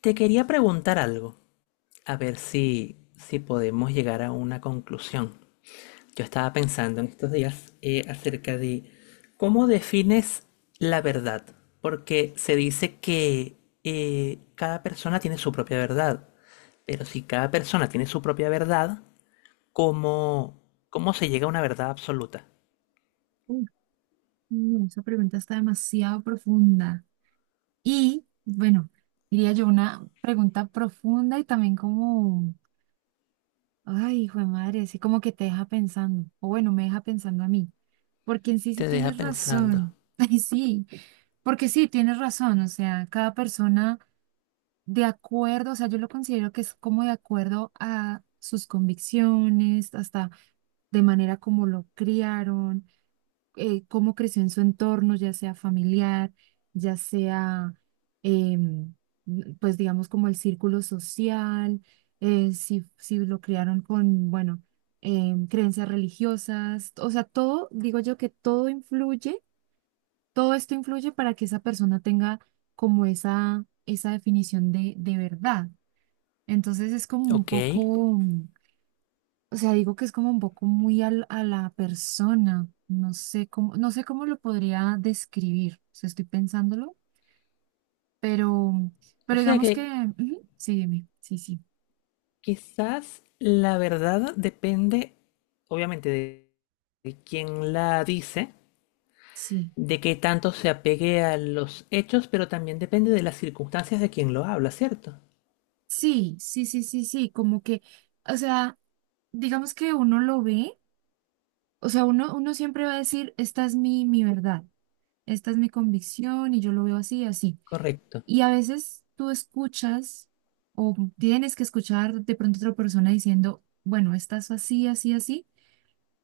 Te quería preguntar algo, a ver si podemos llegar a una conclusión. Yo estaba pensando en estos días acerca de cómo defines la verdad, porque se dice que cada persona tiene su propia verdad, pero si cada persona tiene su propia verdad, ¿cómo, cómo se llega a una verdad absoluta? Uf, no, esa pregunta está demasiado profunda. Y bueno, diría yo una pregunta profunda y también como, ay, hijo de madre, así como que te deja pensando, o bueno, me deja pensando a mí, porque en sí sí Te deja tienes pensando. razón, ay, sí, porque sí tienes razón, o sea, cada persona de acuerdo, o sea, yo lo considero que es como de acuerdo a sus convicciones, hasta de manera como lo criaron. Cómo creció en su entorno, ya sea familiar, ya sea, em, pues digamos, como el círculo social, si lo criaron con, bueno, creencias religiosas, o sea, todo, digo yo que todo influye, todo esto influye para que esa persona tenga como esa definición de verdad. Entonces es como un ¿Ok? poco... O sea, digo que es como un poco muy a la persona. No sé cómo, no sé cómo lo podría describir. O sea, estoy pensándolo, pero, O pero sea digamos que que, ujú, sí, dime, sí, sí, quizás la verdad depende, obviamente, de quién la dice, sí, de qué tanto se apegue a los hechos, pero también depende de las circunstancias de quien lo habla, ¿cierto? sí, sí, sí, sí, sí, como que, o sea, digamos que uno lo ve, o sea, uno, uno siempre va a decir, esta es mi verdad, esta es mi convicción y yo lo veo así, así. Correcto. Y a veces tú escuchas o tienes que escuchar de pronto otra persona diciendo, bueno, estás así, así, así,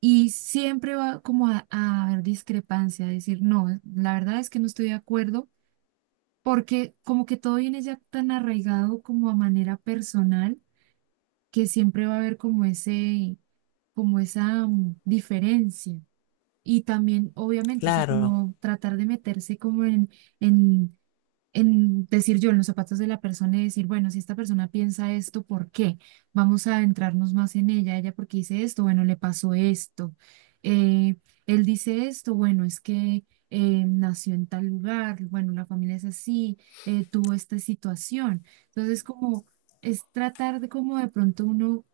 y siempre va como a haber discrepancia, a decir, no, la verdad es que no estoy de acuerdo, porque como que todo viene ya tan arraigado como a manera personal, que siempre va a haber como ese, como esa diferencia. Y también, obviamente, o sea, Claro, como tratar de meterse como en, en decir yo en los zapatos de la persona y decir, bueno, si esta persona piensa esto, ¿por qué? Vamos a adentrarnos más en ella, ella porque dice esto, bueno, le pasó esto, eh, él dice esto, bueno, es que nació en tal lugar, bueno, la familia es así, tuvo esta situación. Entonces, como es tratar de como de pronto uno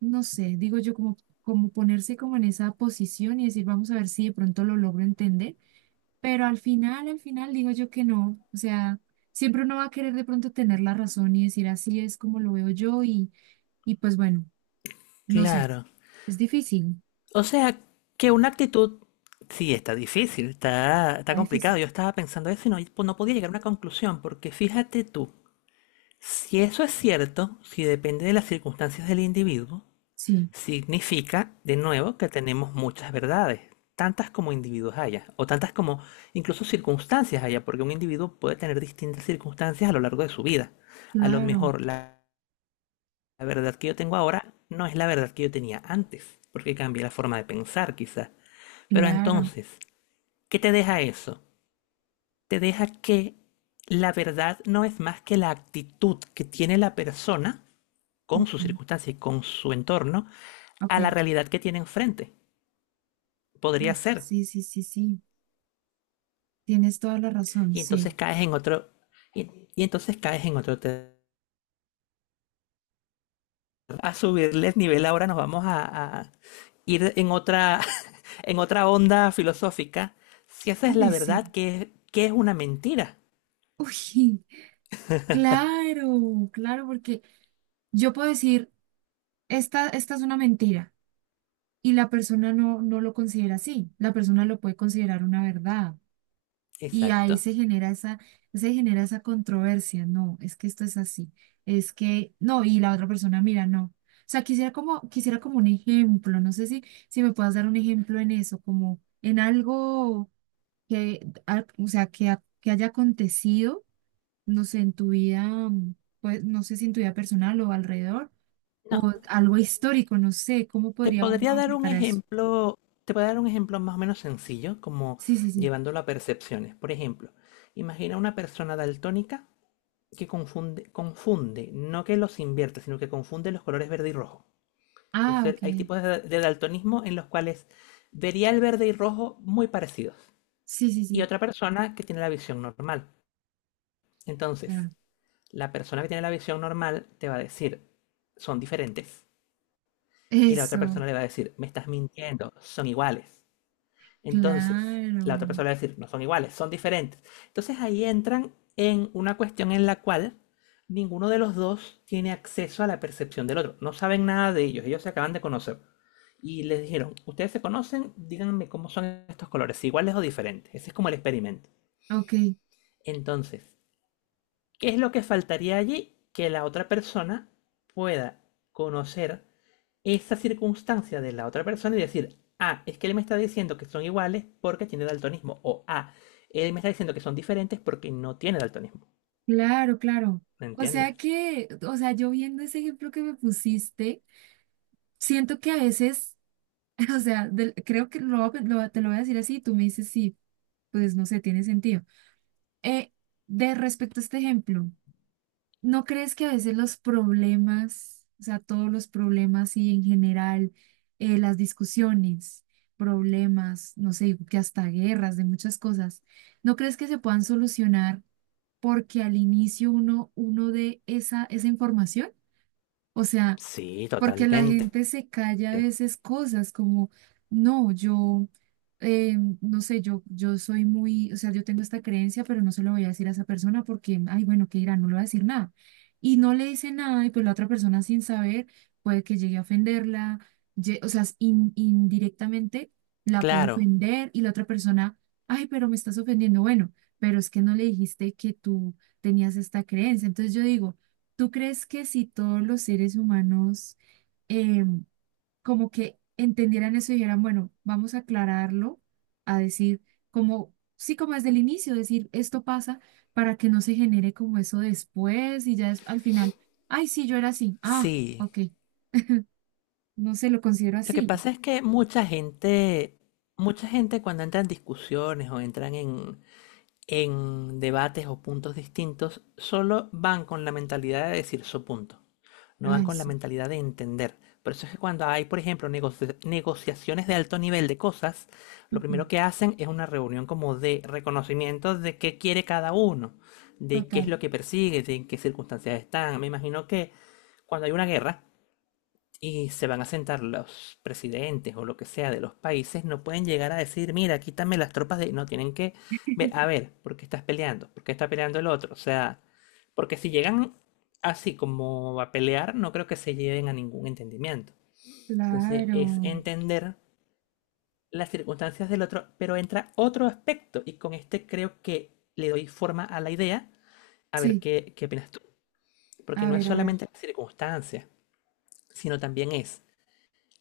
no sé, digo yo como, como ponerse como en esa posición y decir, vamos a ver si de pronto lo logro entender, pero al final digo yo que no, o sea, siempre uno va a querer de pronto tener la razón y decir, así es como lo veo yo y pues bueno, no sé, claro. es difícil, O sea, que una actitud, sí, está difícil, está está complicado. difícil. Yo estaba pensando eso y no podía llegar a una conclusión, porque fíjate tú, si eso es cierto, si depende de las circunstancias del individuo, Sí, significa, de nuevo, que tenemos muchas verdades, tantas como individuos haya, o tantas como incluso circunstancias haya, porque un individuo puede tener distintas circunstancias a lo largo de su vida. A lo claro, mejor la, La verdad que yo tengo ahora no es la verdad que yo tenía antes, porque cambié la forma de pensar quizás. Pero claro. entonces, ¿qué te deja eso? Te deja que la verdad no es más que la actitud que tiene la persona con su Ujú, circunstancia y con su entorno ok, a la realidad que tiene enfrente. Podría uf, ser, sí, sí, sí, sí, tienes toda la razón, y sí. entonces caes en otro, y, y entonces caes en otro terreno. A subirles nivel ahora nos vamos a ir en otra, en otra onda filosófica. Si esa es la Ay, verdad, sí. ¿ qué es una mentira? Uy, claro, claro, porque yo puedo decir... Esta es una mentira y la persona no, no lo considera así, la persona lo puede considerar una verdad y Exacto. ahí se genera esa controversia, no, es que esto es así, es que no, y la otra persona, mira, no. O sea, quisiera como un ejemplo, no sé si, si me puedas dar un ejemplo en eso, como en algo que, o sea, que, que haya acontecido, no sé, en tu vida, mm, pues, no sé si en tu vida personal o alrededor No, o algo histórico, no sé, ¿cómo te podría uno podría dar un aplicar eso? ejemplo, te podría dar un ejemplo más o menos sencillo, como Sí, sí, sí. llevándolo a percepciones. Por ejemplo, imagina una persona daltónica que confunde, no que los invierte, sino que confunde los colores verde y rojo. Es Ah, el- ok. hay tipos de daltonismo en los cuales vería el verde y rojo muy parecidos. Sí, sí, Y sí, otra persona que tiene la visión normal. Entonces, claro. la persona que tiene la visión normal te va a decir, son diferentes. Y la otra Eso, persona le va a decir, me estás mintiendo, son iguales. Entonces, claro. la otra persona le va a decir, no son iguales, son diferentes. Entonces ahí entran en una cuestión en la cual ninguno de los dos tiene acceso a la percepción del otro. No saben nada de ellos, ellos se acaban de conocer. Y les dijeron, ustedes se conocen, díganme cómo son estos colores, si iguales o diferentes. Ese es como el experimento. Ok, Entonces, ¿qué es lo que faltaría allí? Que la otra persona pueda conocer esa circunstancia de la otra persona y decir, ah, es que él me está diciendo que son iguales porque tiene daltonismo. O ah, él me está diciendo que son diferentes porque no tiene daltonismo. claro, claro. ¿Me O entiendes? sea que, o sea, yo viendo ese ejemplo que me pusiste, siento que a veces, o sea, creo que lo, te lo voy a decir así, tú me dices sí, pues no sé, tiene sentido. Eh, de respecto a este ejemplo. ¿No crees que a veces los problemas, o sea, todos los problemas y en general las discusiones, problemas, no sé, que hasta guerras de muchas cosas, ¿no crees que se puedan solucionar porque al inicio uno, uno dé esa, esa información? O sea, Sí, porque la totalmente. gente se calla a veces cosas como, no, yo, no sé, yo soy muy, o sea, yo tengo esta creencia, pero no se lo voy a decir a esa persona porque, ay, bueno, ¿qué dirá? No le voy a decir nada. Y no le dice nada y pues la otra persona sin saber puede que llegue a ofenderla, o sea, indirectamente la puede Claro, ofender y la otra persona, ay, pero me estás ofendiendo, bueno, pero es que no le dijiste que tú tenías esta creencia. Entonces yo digo, ¿tú crees que si todos los seres humanos eh, como que entendieran eso y dijeran, bueno, vamos a aclararlo, a decir, como, sí, como desde el inicio, decir, esto pasa para que no se genere como eso después y ya es, al final, ay, sí, yo era así, ah, sí. ok, no se lo considero Lo que así, pasa es que mucha gente cuando entra en discusiones o entran en debates o puntos distintos, solo van con la mentalidad de decir su punto. No van ay, con la sí, mentalidad de entender. Por eso es que cuando hay, por ejemplo, negoci- negociaciones de alto nivel de cosas, lo ujú, primero que hacen es una reunión como de reconocimiento de qué quiere cada uno, de qué es total, lo que persigue, de en qué circunstancias están. Me imagino que cuando hay una guerra, y se van a sentar los presidentes o lo que sea de los países, no pueden llegar a decir, mira, quítame las tropas de... No, tienen que ver, a ver, ¿por qué estás peleando? ¿Por qué está peleando el otro? O sea, porque si llegan así como a pelear, no creo que se lleven a ningún entendimiento. Entonces es claro, entender las circunstancias del otro, pero entra otro aspecto y con este creo que le doy forma a la idea, a ver sí, qué opinas tú. Porque no es a ver, solamente las circunstancias, sino también es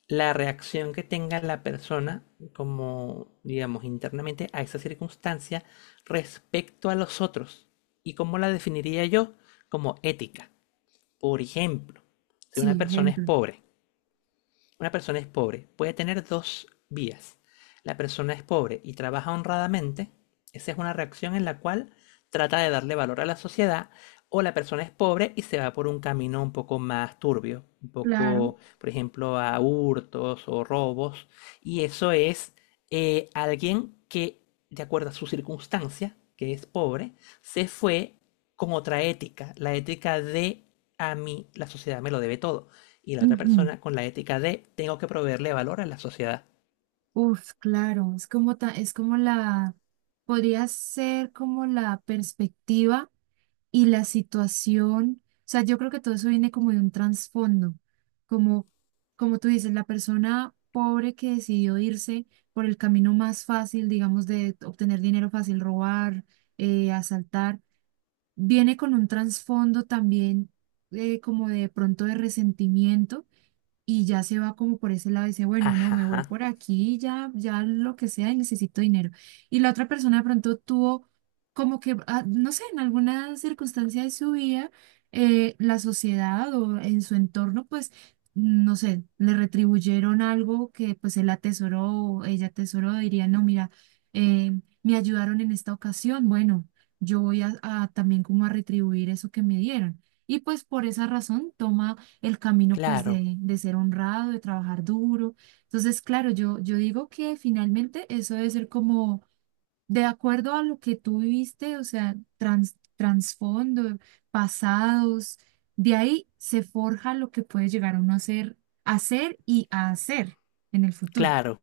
la reacción que tenga la persona, como digamos internamente, a esa circunstancia respecto a los otros. ¿Y cómo la definiría yo? Como ética. Por ejemplo, si una sí, persona es ejemplo, pobre una persona es pobre, puede tener dos vías. La persona es pobre y trabaja honradamente, esa es una reacción en la cual trata de darle valor a la sociedad, o la persona es pobre y se va por un camino un poco más turbio, un claro, poco, por ejemplo, a hurtos o robos, y eso es alguien que, de acuerdo a su circunstancia, que es pobre, se fue con otra ética, la ética de a mí la sociedad me lo debe todo y la otra ujú, persona con la ética de tengo que proveerle valor a la sociedad. uf, claro, es como, es como la, podría ser como la perspectiva y la situación, o sea, yo creo que todo eso viene como de un trasfondo, como, como tú dices, la persona pobre que decidió irse por el camino más fácil, digamos, de obtener dinero fácil, robar, asaltar, viene con un trasfondo también como de pronto de resentimiento y ya se va como por ese lado y dice, bueno, no, me voy Ajá, por aquí, ya, ya lo que sea y necesito dinero. Y la otra persona de pronto tuvo como que, ah, no sé, en alguna circunstancia de su vida, la sociedad o en su entorno, pues, no sé, le retribuyeron algo que pues él atesoró o ella atesoró, diría, no, mira, me ayudaron en esta ocasión, bueno, yo voy a también como a retribuir eso que me dieron. Y pues por esa razón toma el camino pues claro, de ser honrado, de trabajar duro. Entonces, claro, yo digo que finalmente eso debe ser como de acuerdo a lo que tú viviste, o sea, trasfondo, pasados, de ahí se forja lo que puede llegar uno a ser y a hacer en el futuro, claro.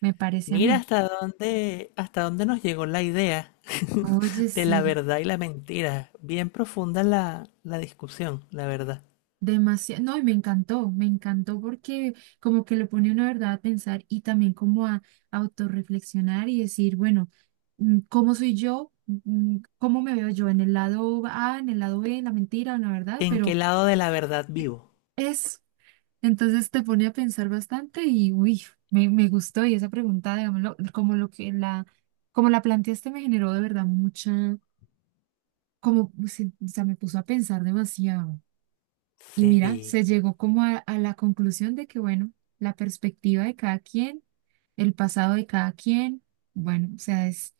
me parece a Mira mí. Hasta dónde nos llegó la idea Oye, de la sí. verdad y la mentira. Bien profunda la discusión, la verdad. Demasiado, no, y me encantó porque como que lo pone una verdad a pensar y también como a autorreflexionar y decir, bueno, ¿cómo soy yo? ¿Cómo me veo yo? ¿En el lado A, en el lado B, en la mentira, en la verdad? ¿En qué Pero lado de la verdad vivo? es, entonces te pone a pensar bastante y uy, me gustó y esa pregunta, digámoslo, como lo que la, como la planteaste me generó de verdad mucha, como, pues, o sea, me puso a pensar demasiado. Y mira, se Sí, llegó como a la conclusión de que, bueno, la perspectiva de cada quien, el pasado de cada quien, bueno, o sea,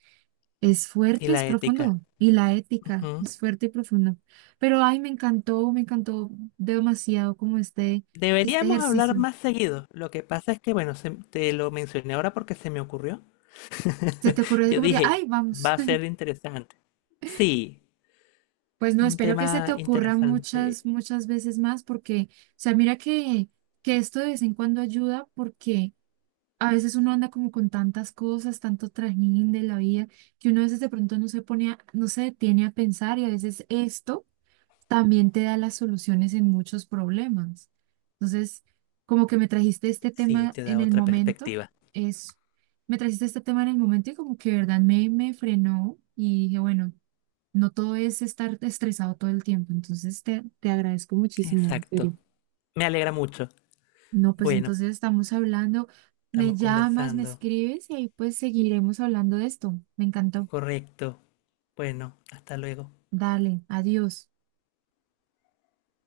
es y fuerte, es la ética. profundo. Y la ética Ujú. es fuerte y profundo. Pero, ay, me encantó demasiado como este Deberíamos hablar ejercicio. más seguido. Lo que pasa es que, bueno, se- te lo mencioné ahora porque se me ocurrió. Se te ocurrió así Yo como que, ay, dije, vamos. va a ser interesante. Sí, Pues no, un espero que tema se te ocurra interesante. muchas, muchas veces más porque, o sea, mira que esto de vez en cuando ayuda porque a veces uno anda como con tantas cosas, tanto trajín de la vida, que uno a veces de pronto no se pone no se detiene a pensar y a veces esto también te da las soluciones en muchos problemas. Entonces, como que me trajiste este Sí, tema te da en el otra momento, perspectiva. es, me trajiste este tema en el momento y como que de verdad me, me frenó y dije, bueno, no todo es estar estresado todo el tiempo. Entonces, te agradezco muchísimo, en Exacto. serio. Me alegra mucho. No, pues Bueno, entonces estamos hablando, me estamos llamas, me conversando. escribes y ahí pues seguiremos hablando de esto. Me encantó. Correcto. Bueno, hasta luego. Dale, adiós.